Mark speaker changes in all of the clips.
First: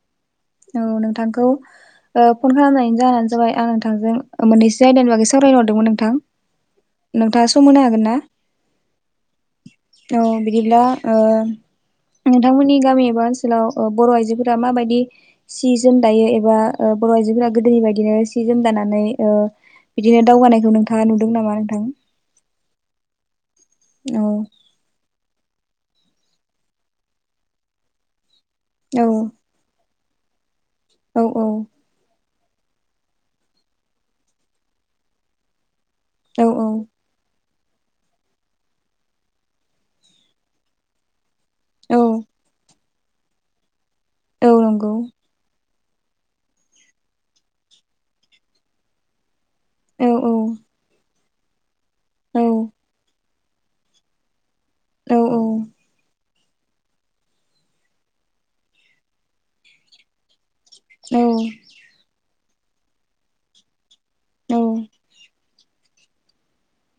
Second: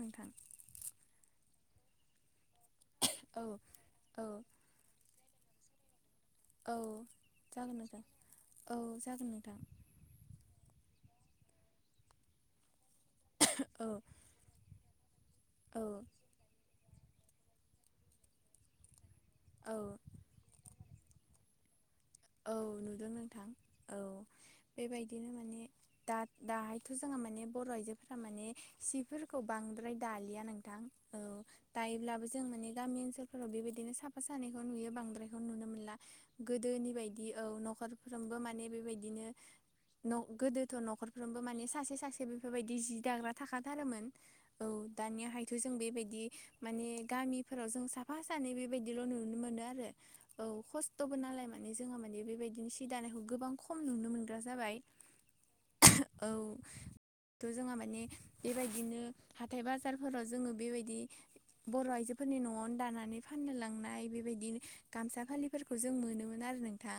Speaker 1: नोंथां।
Speaker 2: औ नोंथांखौ फन खालामनायनि जाहानो
Speaker 1: औ
Speaker 2: जाबाय आं
Speaker 1: औ
Speaker 2: नोंथांजों मोननैसो आयदानि बागै सावरायनो हरदोंमोन नोंथां।
Speaker 1: औ
Speaker 2: नोंथाङा सम
Speaker 1: जागोन
Speaker 2: होनो हागोन
Speaker 1: नोंथां
Speaker 2: ना?
Speaker 1: औ जागोन नोंथां।
Speaker 2: औ बिदिब्ला नोंथांमोननि गामि एबा ओनोलाव
Speaker 1: औ
Speaker 2: बर' आइजोफोरा माबायदि सि
Speaker 1: औ
Speaker 2: जोम एबा बर' आइजोफोरा गोदोनि बायदिनो सि जोम दानानै ओ
Speaker 1: औ
Speaker 2: बिदिनो दावगानायखौ नोंथाङा नुदों नामा नोंथां।
Speaker 1: औ नुदों नोंथां औ। बेबायदिनो माने दा दाहायथ' जोंहा माने बर' आइजोफोरा माने
Speaker 2: औ
Speaker 1: सिफोरखौ। बांद्राय दालिया नोंथां औ दायोब्लाबो जों माने गामि ओनसोलफोराव बेबायदिनो साफा सानैखौ नुयो बांद्रायखौ नुनो मोनला।
Speaker 2: औ
Speaker 1: गोदोनि बायदि। बिदि औ न'खरफ्रोमबो मान बेबायदिनो गोदोथ' न' सानफ्रोमबो माने सासे
Speaker 2: औ
Speaker 1: सासे बेफोरबायदि जि दाग्रा थाखाथारोमोन औ दानियाहाय। थ' जों बेबायदि माने गामिफोराव जों साफा सानै बेबायदिल' नुनो मोनो आरो
Speaker 2: औ औ
Speaker 1: औ खस्थ'बो नालाय माने जोङो माने
Speaker 2: औ
Speaker 1: बेबायदिनो सि दानायखौ गोबां खम नुनो मोनगोन। जाबाय।
Speaker 2: औ
Speaker 1: औ थ' जोंहा माने बेबायदिनो हाथाय बाजारफोराव जोङो बेबायदि।
Speaker 2: औ
Speaker 1: बर आइजोफोरनि न'आवनो दानानै फानोलांनाय बिबादि
Speaker 2: औ
Speaker 1: फोरखौ जों मोनोमोन आरो नोंथां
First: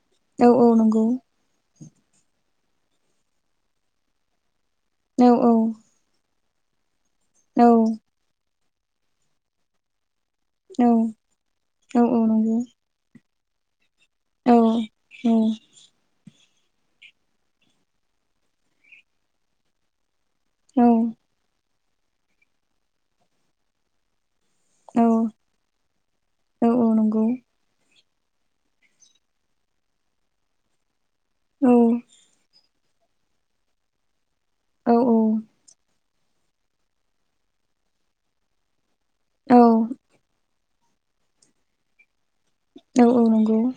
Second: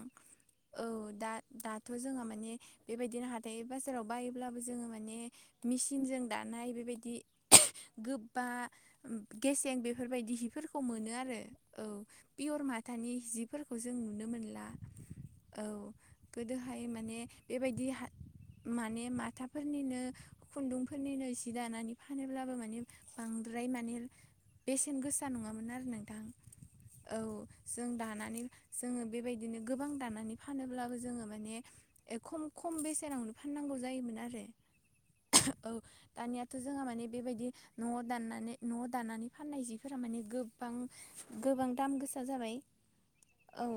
Speaker 1: औ दा दाथ' जोङो माने बेबायदिनो हाथाइ बाजाराव बायोब्लाबो जोङो माने
Speaker 2: औ औ
Speaker 1: मिसिन। थिनजों दानाय बेबायदि।
Speaker 2: औ
Speaker 1: गोबा गेसें बेफोरबायदि हिफोरखौ
Speaker 2: औ
Speaker 1: मोनो आरो औ पियर मा दानि जिफोरखौ जों नुनो
Speaker 2: औ
Speaker 1: मोनला।
Speaker 2: औ
Speaker 1: औ गोदोहाय माने बेबायदि माने माथाफोरनिनो
Speaker 2: औ
Speaker 1: खुन्दुंफोरनिनो जि दानानै फानोब्लाबो माने बांद्राय माने बेसेन
Speaker 2: औ
Speaker 1: गोसा नङामोन आरो नोंथां
Speaker 2: औ
Speaker 1: औ
Speaker 2: नंगौ
Speaker 1: जों दानानै जोङो बेबायदि। बिदिनो गोबां दानानै फानोब्लाबो जोङो माने
Speaker 2: औ
Speaker 1: खम खम बेसेनावनो फाननांगौ जायोमोन आरो
Speaker 2: औ
Speaker 1: औ दानियाथ' जोंहा माने बेबायदि न'आव दाननानै न'आव दनानै
Speaker 2: औ
Speaker 1: फाननाय जिफोरा माने गो गोबां गोबां दाम गोसा जाबाय
Speaker 2: औ नंगौ
Speaker 1: औ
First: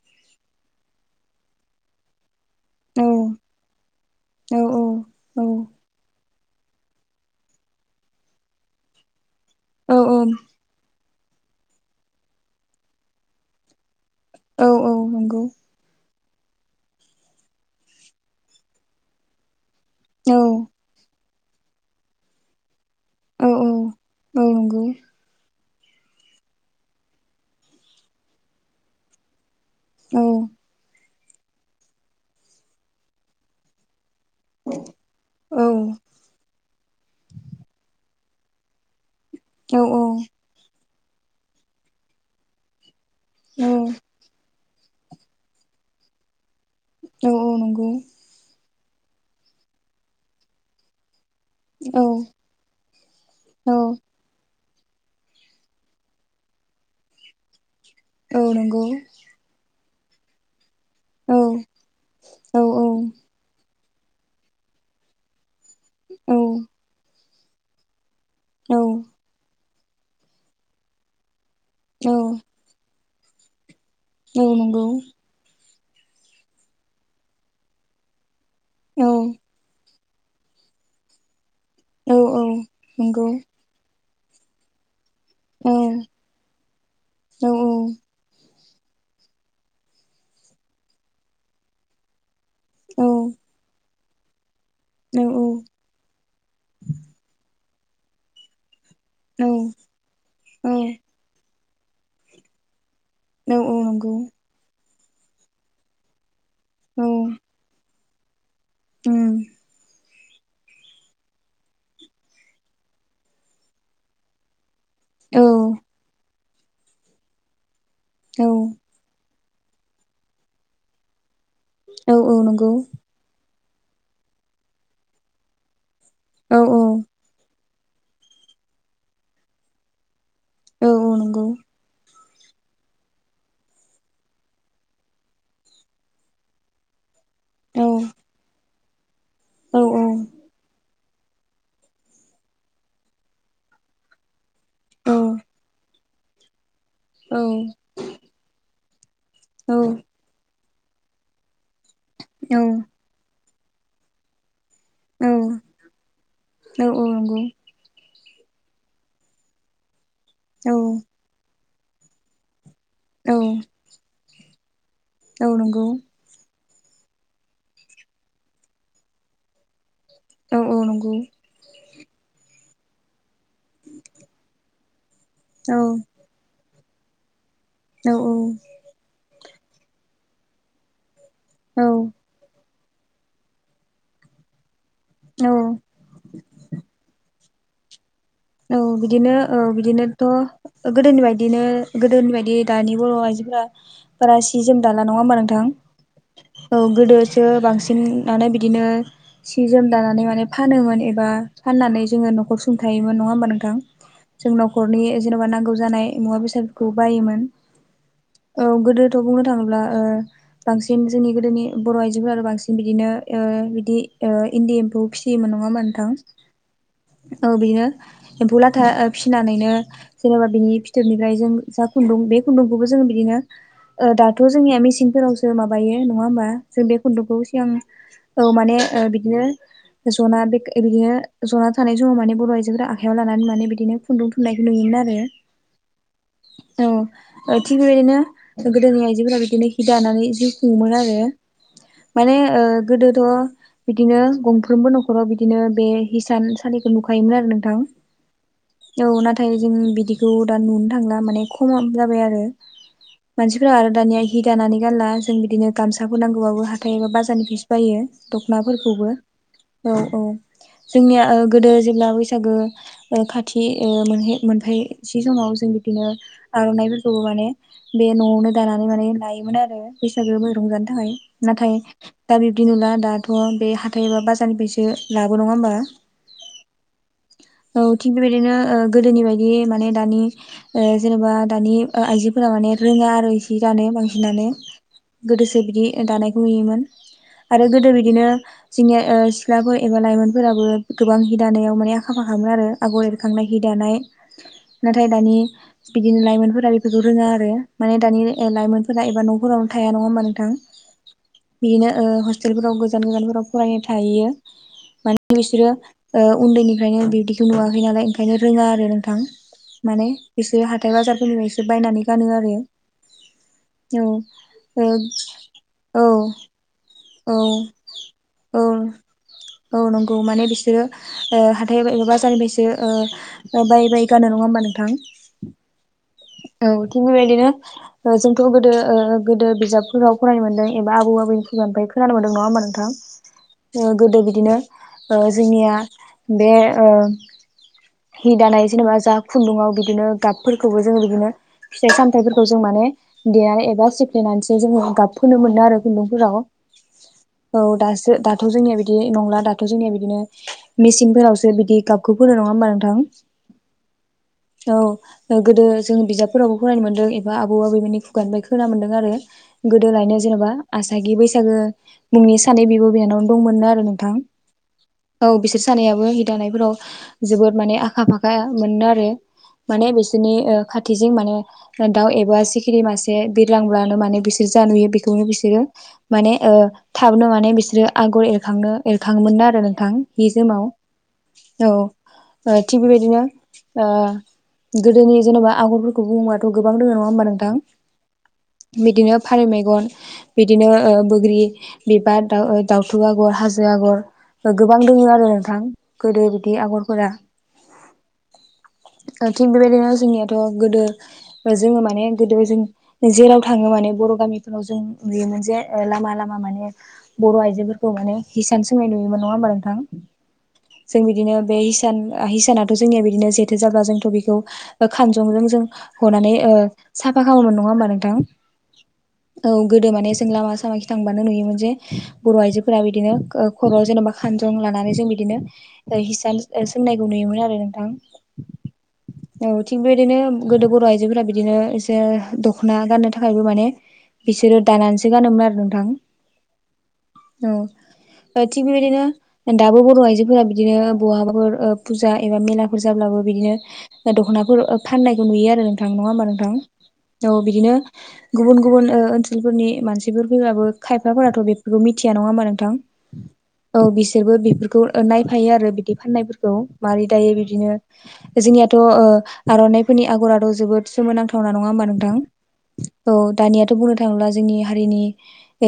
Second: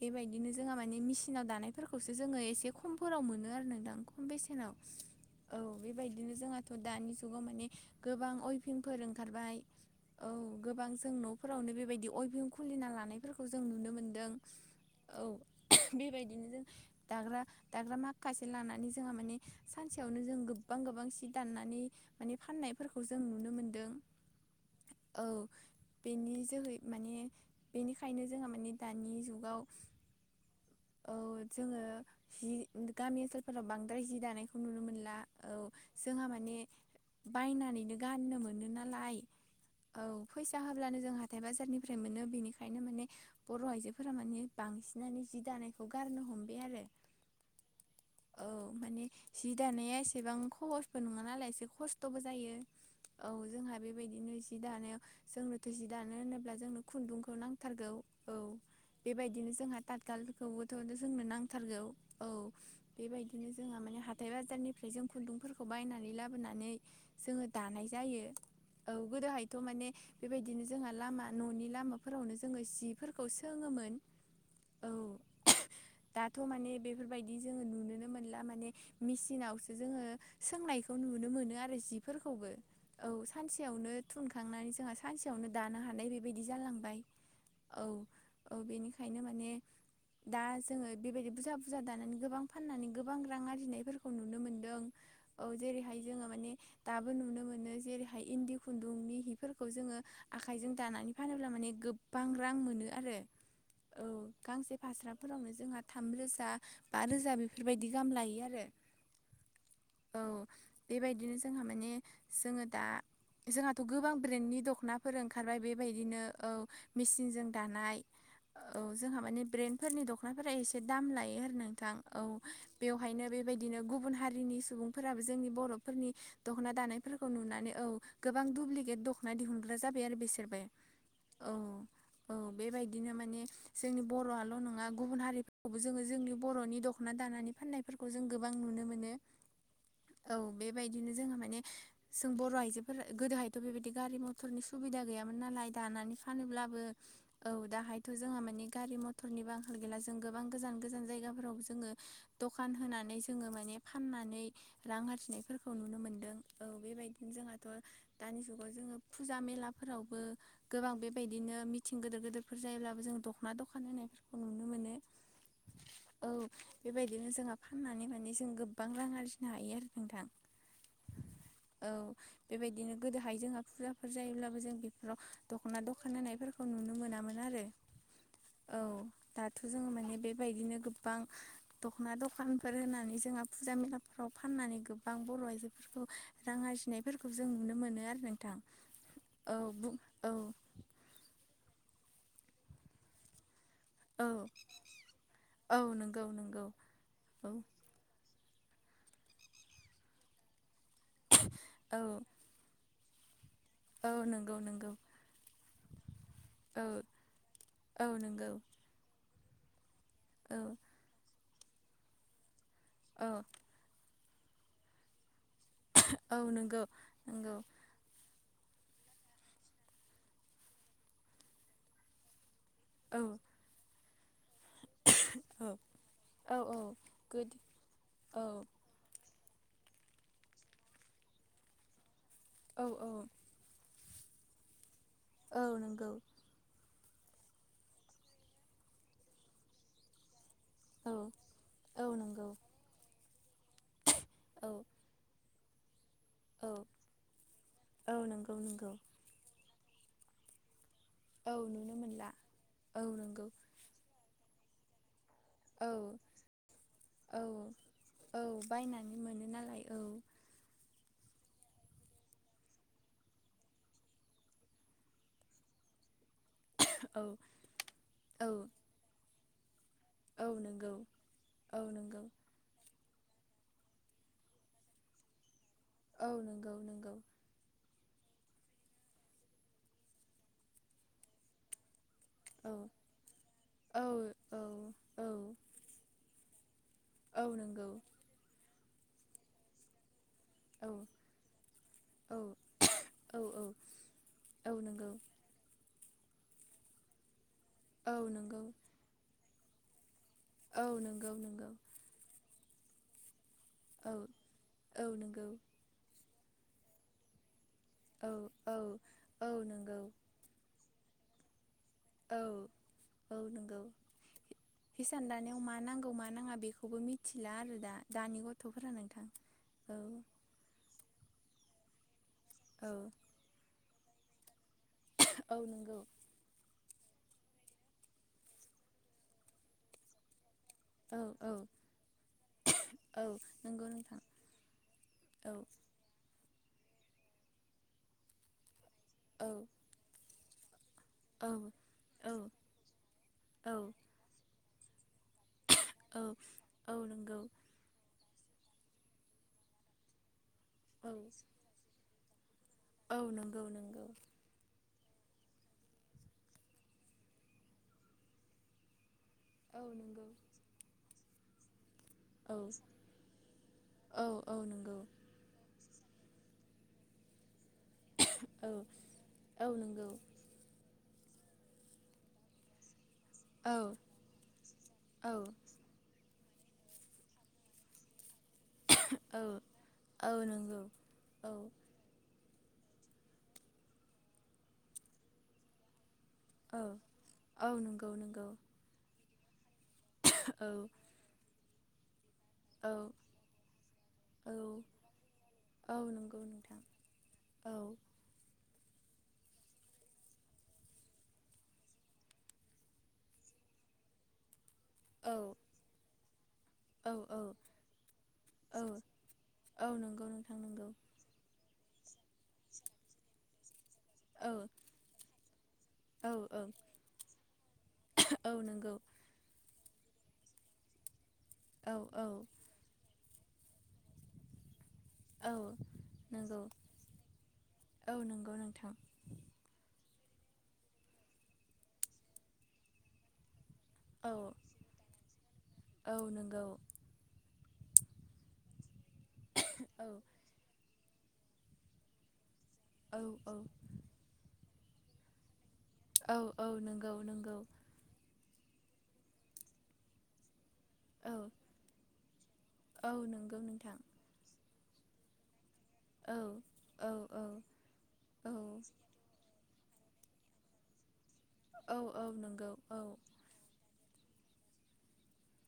Speaker 1: बेबायदिनो जोंहा माने मिसिनाव दानायफोरखौसो जोङो एसे
Speaker 2: औ
Speaker 1: खमफोराव मोनो आरो नोंथां खम
Speaker 2: औ
Speaker 1: बेसेनाव
Speaker 2: औ
Speaker 1: औ बेबायदिनो जोंहाथ दानि जुगाव माने गोबां अइभिंफोर ओंखारबाय औ गोबां जों न'फोरावनो बेबायदि अयभिं खुलिना लानायफोरखौ जों नुनो मोनदों दों
Speaker 2: औ
Speaker 1: औ
Speaker 2: नंगौ
Speaker 1: बेबायदिनो जों दाग्रा दाग्रा माखासे लानानै जोंहा माने सानसेयावनो
Speaker 2: औ
Speaker 1: जों गोबां गोबां सि दाननानै माने फाननाय फोरखौ जों
Speaker 2: औ
Speaker 1: नुनो मोनदों
Speaker 2: औ नंगौ
Speaker 1: औ बेनि जोहै माने बेनिखायनो जोंहा माने दानि जुगाव
Speaker 2: औ
Speaker 1: औ जोङो जि गामि ओनसोलफोराव बांद्राय जि दानाय खौ नुनो मोनला औ जोंहा माने बायनानैनो गाननो मोनो नालाय औ फैसा होब्लानो जों हााइ बाजारनिफ्राय मोनो बेनिखायनो माने बर
Speaker 2: औ
Speaker 1: आइजोफोरा माने बांसिनानो जि दानायखौ गारनो हमबाय आरो
Speaker 2: औ औ नंगौ
Speaker 1: औ माने जि दानाया एसेबां खज्ञसबो नङा नालाय एसे
Speaker 2: औ
Speaker 1: खस्थबो जायो औ जोंहा बेबायदिनो एस जि दानायाव जोंनो थ जि दानो होनोब्ला जोंनो खुन्दुंखौ नांथारगौ औ बेबाय बिदिनो जोंहा ताथगालफोरखौबोथ जोंनो
Speaker 2: औ
Speaker 1: नांथारगौ औ बेबायदि बिदिनो जोंहा माने हाथाय बाजारनिफ्राय जों खुन्दुंफोरखौ बायनानै लाबोनानै जोङो दानाय जायो औ गोदोहायथ माने बेबायदिनो जोंहा लामा ननि लामाफोरावनो जोङो सिफोरखौ सोङोमोन औ दाथ माने बेफोरबायदि जोङो नुनोनो मोनला माने मेसिनावसो जोङो सोंनायखौ नुनो मोनो आरो जिफोरखौबो औ सानसे सानसेयावनो थुनखांनानै जोंहा सानसेयावनो दानो हानाय बेबायदि जालांबाय औ औ बेनिखायनो माने दा जोङो बेबायदि बुरजा बुरजा दानानै गोबां फाननानै गोबां रां आरजिनायफोरखौ नुनो मोनदों औ जेरैहाय जोङो माने दाबो नुनो मोनो जेरैहाय इन्दि खुन्दुंनि
Speaker 2: औ
Speaker 1: हिफोरखौ जोङो
Speaker 2: औ
Speaker 1: आखायजों दानानै फानोब्ला माने गोबां रां मोनो आरो
Speaker 2: औ
Speaker 1: औ
Speaker 2: नंगौ
Speaker 1: गांसे फास्राफोरावनो जोंहा थामरोजा
Speaker 2: औ
Speaker 1: बा रोजा बेफोरबायदि गाहाम लायो आरो
Speaker 2: उम
Speaker 1: औ बेबायदिनो जोंहा माने जोङो दा जोंहाथ गोबां ब्रेन्डनि दखनाफोर
Speaker 2: औ
Speaker 1: ओंखारबाय बेबायदिनो औ मेचिनजों दानाय
Speaker 2: औ
Speaker 1: जोंहा माने ब्रेन्डफोरनि दखनाफोरा एसे दाम लायो आरो नोंथां औ बेवहायनो बेबाय बिदिनो गुबुन हारिनि सुबुंफोराबो जोंनि बरफोरनि
Speaker 2: औ
Speaker 1: दखना
Speaker 2: औ
Speaker 1: दानायफोरखौ नुनानै औ गोबां दुुब्लिकेट दखना दिहुनग्रा जाबाय आरो बेसोरबो
Speaker 2: औ औ नंगौ
Speaker 1: औ औ बेबायदिनो माने जोंनि बरआल नङा गुबुन हारिफोरखौबो जोङो जोंनि बरनि दख ना दानानै
Speaker 2: औ
Speaker 1: फान्नायफोरखौ जों गोबां नुनो
Speaker 2: औ
Speaker 1: औ बेबाय दिनो जोङो माने जों बर आइजोफोर गोदोहायथ बेबायदि गारि मथर टरनि सुबिदा
Speaker 2: औ
Speaker 1: गैयामोन नालाय दानानै फानोब्लाबो औ दाहायथ जोंहा मानि गारि मथर टरनि बो
Speaker 2: औ
Speaker 1: आंखाल गैला जों गोबां गोजान गोजान जायगाफोराव जोङो
Speaker 2: औ
Speaker 1: दखान होनानै जोङो माने फाननानै रां आरजिनायफोरखौ नुनो मोनदों औ बेबायदिनो जोंहाथ दानि जुगाव जोङो फुजा मेलाफोरावबो
Speaker 2: औ
Speaker 1: गोबां बेबायदिनो मिथिं गोदोर गोदोरफोर जायोब्ला जों दखना दखान होनायफोरखौ नुनो मोनो
Speaker 2: औ नंगौ
Speaker 1: औ बेबायदिनो जोंहा फाननानै माने जों गोबां रां आरजिनो हायो आरो नोंथां
Speaker 2: औ औ नंगौ
Speaker 1: औ बेबायदिनो गोदोहाय जोंहा फुजाफोर जायोब्लाबो जों बेफोराव दख'ना दखान होनायफोरखौ नुनो मोनामोन आरो
Speaker 2: औ औ
Speaker 1: औ दाथ' जोङो माने बेबायदिनो गोबां दख'ना दख'ना खानफोर होनानै जोंहा फुजा मेलाफोराव फाननानै गोबां
Speaker 2: औ
Speaker 1: बर आइजोफोरखौ रां आरजिनायफोरखौ जों नुनो मोनो आरो नों
Speaker 2: औ बिदिनो औ बिदिनोथ गोदोनि बायदिनो गोदोनि बायदि दानि बर आइजोफोरा
Speaker 1: औ
Speaker 2: बारा सि जोम दाला नङा ओमबा नोंथां
Speaker 1: औ नंगौ नंगौ
Speaker 2: औ गोदोसो
Speaker 1: औ
Speaker 2: बांसिन मान बिदिनो सि जोम दानानै माने फानोमोन एबा फाननानै
Speaker 1: औ
Speaker 2: जोङो न' थायोमोन नङा ओमबा नोंथां?
Speaker 1: औ
Speaker 2: जों
Speaker 1: नंगौ नंगौ
Speaker 2: न'खरनि जेन'बा नांगौ जानाय मुवा
Speaker 1: औ
Speaker 2: बेसादफोरखौ बायोमोन।
Speaker 1: औ नंगौ।
Speaker 2: थ' बुंनो थाङोब्ला
Speaker 1: औ
Speaker 2: बांसिन जोंनि गोदोनि बर' आइजोफोरा आरो बांसिन बिदिनो
Speaker 1: औ
Speaker 2: बिदि इन्दि एम्फौ सिमोन नङाामा नोंथां
Speaker 1: औ नंगौ
Speaker 2: औ
Speaker 1: नंगौ
Speaker 2: बेनो एम्फौ लाथा फिसिनानैनो जेनेबा बेनि फिथोबनिफ्राय जों जा खुन्दुं बे खुन्दुंखौबो जोंङो
Speaker 1: औ
Speaker 2: बिदिनो दाथ' जोंनिया मेसिनफोरावसो
Speaker 1: औ
Speaker 2: माबायो नङा होमबा
Speaker 1: औ औ
Speaker 2: जों बे खुन्द'खौ
Speaker 1: गोदो
Speaker 2: सिगां औ माने बिदिनो जना बे बिदिनो जना थानाय समाव माने बर'
Speaker 1: औ
Speaker 2: आइजोफोरा आ
Speaker 1: औ
Speaker 2: मान बिदिनो खुन्दुं थुननायखौ नुयोमोन आरो
Speaker 1: औ नंगौ
Speaker 2: औ थिग बेबायदिनो गोदोनि आइजोफोरा बिदिनो हि दानानै जि बुंमोन
Speaker 1: औ
Speaker 2: आरो
Speaker 1: औ
Speaker 2: माने
Speaker 1: नंगौ
Speaker 2: गोदोथ' बिदिनो
Speaker 1: औ
Speaker 2: गंफ्रोमबो नखर न'खराव बिदिनो बे हिसान
Speaker 1: औ
Speaker 2: सलिखौ नुखायोमोन आरो नोंथां।
Speaker 1: औ नंगौ नंगौ।
Speaker 2: औ नाथाय जों बिदिखौ दा नुनो थांला। मे
Speaker 1: औ
Speaker 2: खम
Speaker 1: नुनो
Speaker 2: जाबाय
Speaker 1: मोनला
Speaker 2: आरो
Speaker 1: औ नंगौ
Speaker 2: मानसिफोरा आरो दानिया हि दानानै गारला जों बिदिनो
Speaker 1: औ
Speaker 2: गामसाफोर नांगौबाबो हाथाय एबा
Speaker 1: औ
Speaker 2: बाजारनिफ्रायिस बायो
Speaker 1: औ
Speaker 2: दख'नाफोरखौबो
Speaker 1: बायनानै मोनो नालाय
Speaker 2: औ औ जोंनिया गोदो जेब्ला बैसागो। ओ खाथि ओ मोनफायसि समाव जों बिदिनो आर'नाइफोरखौबो
Speaker 1: औ
Speaker 2: माने बे
Speaker 1: औ
Speaker 2: न'आवनो दानानै माने लायोमोन आरो
Speaker 1: औ
Speaker 2: फैसोबो रंजानो
Speaker 1: नंगौ
Speaker 2: थाखाय नाथाय
Speaker 1: औ नंगौ
Speaker 2: दा बे बिदि नुला दाथ' बे हाथायबा बाजारनिफ्रायसो लाबो नङा ओमबा?
Speaker 1: औ नंगौ नंगौ।
Speaker 2: औ थिग बेबायदिनो गोदोनि बायदि माने दानि जेनेबा दानि आइजोफोरा माने
Speaker 1: औ
Speaker 2: रोङा आरो इसे दानो
Speaker 1: औ
Speaker 2: बांसिनानो
Speaker 1: औ औ
Speaker 2: गोदोसो बिदि दानायखौ नुयोमोन।
Speaker 1: औ
Speaker 2: आरो
Speaker 1: नंगौ
Speaker 2: गोदो बिदिनो जोंनिया सिख्लाफोर एबा लाइमोनफोराबो
Speaker 1: औ
Speaker 2: गोबां हि दानायाव माने
Speaker 1: औ
Speaker 2: हाबो आरो आगर एरखांनाय
Speaker 1: औ
Speaker 2: हि
Speaker 1: औ
Speaker 2: दानाय
Speaker 1: औ
Speaker 2: नाथाय
Speaker 1: नंगौ
Speaker 2: दानि बिदि लाइमोनफोरखौ रोङा आरो मान
Speaker 1: औ
Speaker 2: दानि
Speaker 1: नंगौ
Speaker 2: लाइ फोरा एबा न'फोरावनो थाया नङा ओमबा नोंथां
Speaker 1: औ नंगौ नंगौ
Speaker 2: बिदिनो ओ [unintelligible] गोजान गोजानफोराव फरायनो
Speaker 1: औ
Speaker 2: थाहैयो
Speaker 1: औ
Speaker 2: मान
Speaker 1: नंगौ
Speaker 2: बिसोरो ओ उन्दैनिफ्रायनो बिदि बेखौ नुवाखै नालाय
Speaker 1: औ
Speaker 2: ओंखायनो रोङा
Speaker 1: औ
Speaker 2: आरो नोंथां
Speaker 1: औ नंगौ
Speaker 2: माने बिसोर हाथाय बाजारफोरनिफ्रायसो बायनानै गानो
Speaker 1: औ
Speaker 2: आरो
Speaker 1: औ नोंगौ।
Speaker 2: औ ओ
Speaker 1: फिसान दानायाव मा नांगौ मा नाङा बेखौबो
Speaker 2: औ
Speaker 1: मिथिला आरो दा दानि
Speaker 2: औ
Speaker 1: गथ'फोरा नोंथां
Speaker 2: औ नंगौ माने बिसोरो हाथाय बाजारनिफ्रायसो
Speaker 1: औ
Speaker 2: ओ बायै बायै गान नङा ओमबाबा नोंथां?
Speaker 1: औ नंगौ।
Speaker 2: औ थिग बेबायदिनो जोंथ' गोदो गोदो बिजाब स्कुलाव फरायनो मोनदों एबा आबौ
Speaker 1: औ
Speaker 2: आबैनि
Speaker 1: औ
Speaker 2: खुगानिफ्राय खोनानो मोनदों नङा होमबा नोंथां?
Speaker 1: औ नंगौ नोंथां
Speaker 2: गोदो बिदिनो ओ
Speaker 1: औ
Speaker 2: जोंनिया बे हि दानाय जेनेबा जा
Speaker 1: औ
Speaker 2: खुन्दुङाव बिदिनो गाबफोरखौबो जोङो बिदिनो फिथाइ
Speaker 1: औ
Speaker 2: सामथायफोरखौ जों माने देनानै
Speaker 1: औ
Speaker 2: एबा फ्लेनानै जोङो गाब फोनोमोननो आरो
Speaker 1: औ
Speaker 2: खुन्दुंफोराव
Speaker 1: औ नंगौ
Speaker 2: औ दासो दा दाथ' जोंनिया बिदि नंला दाथ' जोंनिया बिदिनो
Speaker 1: औ
Speaker 2: मेसिनफोरावसो बिदि गाबखौ फोनो नङा होमबा नों
Speaker 1: औ नंगौ नंगौ।
Speaker 2: औ गोदो जों बिजाबफोरावबो फरायनो मोनदों बा आबौ आबैनि खुगानिफ्राय खोना मोनदों आरो
Speaker 1: औ
Speaker 2: गोदोलायनो
Speaker 1: नंगौ
Speaker 2: जेनेबा आसागि बैसागो मुंनि
Speaker 1: औ
Speaker 2: सानै बिब' बिनानावनो दंमोननो आरो नोंथां
Speaker 1: औ औ नंगौ
Speaker 2: औ बिसोर सानैयाबो हि दानायफोराव जोबोद माने आखा फाखा
Speaker 1: औ
Speaker 2: मोननो आरो
Speaker 1: औ
Speaker 2: माने
Speaker 1: नंगौ
Speaker 2: बिसोरनि ओ खाथिजोंं माने दाउ एबा सिखिरि मासे एसे
Speaker 1: औ
Speaker 2: बिरलांब्लानो माने बिसोर जा नुयो बेखौनो
Speaker 1: औ
Speaker 2: बिसोरो माने थाबनो माने बिसोरो आगर एरखांनो
Speaker 1: औ
Speaker 2: एरखाङोमोन आरो नोंथां हि
Speaker 1: औ
Speaker 2: जोमाव
Speaker 1: नंगौ औ
Speaker 2: औ थिग बेबायदिनो ओ गोदोनि जेनेबा आगरफोरखौ बहाथ' गोबां
Speaker 1: औ
Speaker 2: दङ नङा होमबा नोंथां?
Speaker 1: औ नंगौ नंगौ
Speaker 2: बिदिनो फारौ मेगन बिदिनो
Speaker 1: औ
Speaker 2: बग्रि बिबार दाउ
Speaker 1: औ
Speaker 2: दाउथु आगर हाजो आगर
Speaker 1: औ
Speaker 2: गोबां दङ आरो नोंथां
Speaker 1: औ
Speaker 2: गोदो
Speaker 1: नंगौ
Speaker 2: बिदि
Speaker 1: नोंथां
Speaker 2: आगरफोरा
Speaker 1: औ
Speaker 2: थिग बेबायदिनो जोंनियाथ' गोदो जोङो माने गोदो जों जेराव थाङो माने बर' गामिफोराव जों
Speaker 1: औ
Speaker 2: नुयोमोन जे लामा लामा माने
Speaker 1: औ
Speaker 2: बर'
Speaker 1: औ
Speaker 2: आइजोफोरखौ माने हिसान
Speaker 1: औ
Speaker 2: सोंनाय नुयोमोन नङा होमबा नोंथां?
Speaker 1: औ नंगौ नोंथां नंगौ।
Speaker 2: जों बिदिनो बे हिसान हिसानाथ' जोंनिया बिदिनो जेथो जाब्ला जोंथ' बेखौ
Speaker 1: औ
Speaker 2: खानजंजों जों
Speaker 1: औ
Speaker 2: हनानै
Speaker 1: औ
Speaker 2: साफा खामोमोन नङा होमबा नोंथां?
Speaker 1: औ नंगौ।
Speaker 2: औ गोदो माने जों लामा सामा खि थांबानो नुयोमोन जे
Speaker 1: औ औ
Speaker 2: बर' आइजोफोर फोरा बिदिनो खब'आव जेन'बा खानजं लानानै जों बिदिनो
Speaker 1: औ
Speaker 2: हिसान
Speaker 1: नंगौ
Speaker 2: सोंनायखौ नुयोमोन आरो नोंथां
Speaker 1: औ नंगौ नोंथां
Speaker 2: औ थिग बेबायदिनो गोदो बर' आइजोफोरा बिदिनो एसे दख'ना गाननो थाखायबो माने
Speaker 1: औ
Speaker 2: बिसोरो दानानैसो गानोमोन आरो नोंथां
Speaker 1: औ नंगौ
Speaker 2: औ थिग बेबायदिनो दाबो बर'
Speaker 1: औ
Speaker 2: आयजो फोरा बिदिनो बहाबाफोर फुजा एबा मेलाफोर जाब्लाबो
Speaker 1: औ
Speaker 2: बिदिनो
Speaker 1: औ
Speaker 2: दख'नाफोर फाननायखौ नुयो आरो नोंथां नङा होमबा
Speaker 1: औ
Speaker 2: नोंथां
Speaker 1: औ नंगौ
Speaker 2: औ
Speaker 1: नंगौ
Speaker 2: बिदिनो गुबुन गुबुन ओनसोलफोरनि मानसिफोर फैबाबो
Speaker 1: औ
Speaker 2: खायफाफोराथ' बेफोरखौ मिथिया नङा होमा नोंथां
Speaker 1: औ नंगौ
Speaker 2: औ
Speaker 1: नोंथां
Speaker 2: बिसोरबो बेफोरखौ नायफायो आरो बिदि
Speaker 1: औ
Speaker 2: फाननायफोरखौ मारै
Speaker 1: औ
Speaker 2: दायो
Speaker 1: औ
Speaker 2: बिदिनो जोंनियाथ' आर'नाइफोरनि आगरथ' जोबोद सोमोनांथावना नङा होनोमबा
Speaker 1: औ
Speaker 2: नोंथां
Speaker 1: औ नंगौ
Speaker 2: औ दानियाथ' बुंनो थाङोब्ला जोंनि हारिनि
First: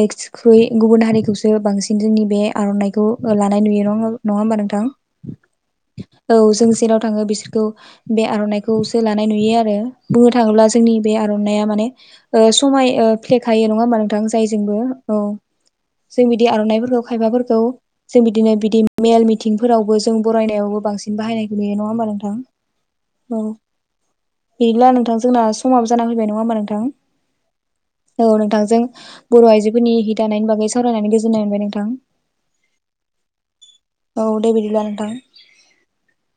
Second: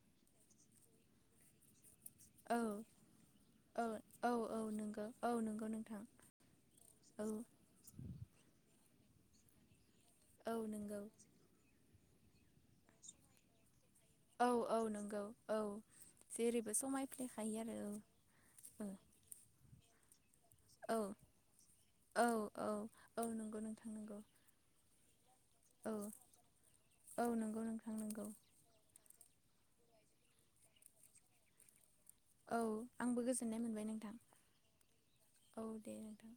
Speaker 2: एसख्रुय गुबुन हारिखौ सो बांसिन जोंनि बे
Speaker 1: औ
Speaker 2: आर'नाइखौ लानाय नुयो नङा
Speaker 1: औ औ
Speaker 2: नङा होमबा
Speaker 1: औ
Speaker 2: नोंथां।
Speaker 1: नंगौ औ नंगौ नोंथां
Speaker 2: औ जों जेराव थाङो
Speaker 1: औ
Speaker 2: बिसोरखौ बे आर'नाइ खौसो लानाय नुयो आरो बुंनो
Speaker 1: औ
Speaker 2: थाङोब्ला जोंनि
Speaker 1: नंगौ
Speaker 2: बे आर'नाइया माने ओ समाय फ्लेखायो नङा होमबा नोंथां जायजोंबो औ जों बिदि
Speaker 1: जेरैबो
Speaker 2: आर'नाइफोरखौ खायबाफोरखौ
Speaker 1: समायफ्लेखायो आरो
Speaker 2: जों बिदिनो बिदि
Speaker 1: औ
Speaker 2: मेल मिथिंफोरावबो जों बरायनायाव बो बांसिन बायनायखौ नुयो नङा होमबा
Speaker 1: औ औ
Speaker 2: नोंथां
Speaker 1: औ
Speaker 2: औ।
Speaker 1: नंगौ नोंथां नंगौ
Speaker 2: गैला नोंथां जोंना
Speaker 1: औ
Speaker 2: समाबो जाना फैबाय नङा होमा नोंथां?
Speaker 1: औ नंगौ नोंथां नंगौ
Speaker 2: औ नोंथांजों बर' आइजोफोरनि हि दानायनि बागै सावरायनानै गोजोननाय मोनबाय नोंथां
Speaker 1: औ आंबो गोजोननाय मोनबाय नों
Speaker 2: औदे बिदिब्ला नोंथां
Speaker 1: औ दे नोंथां।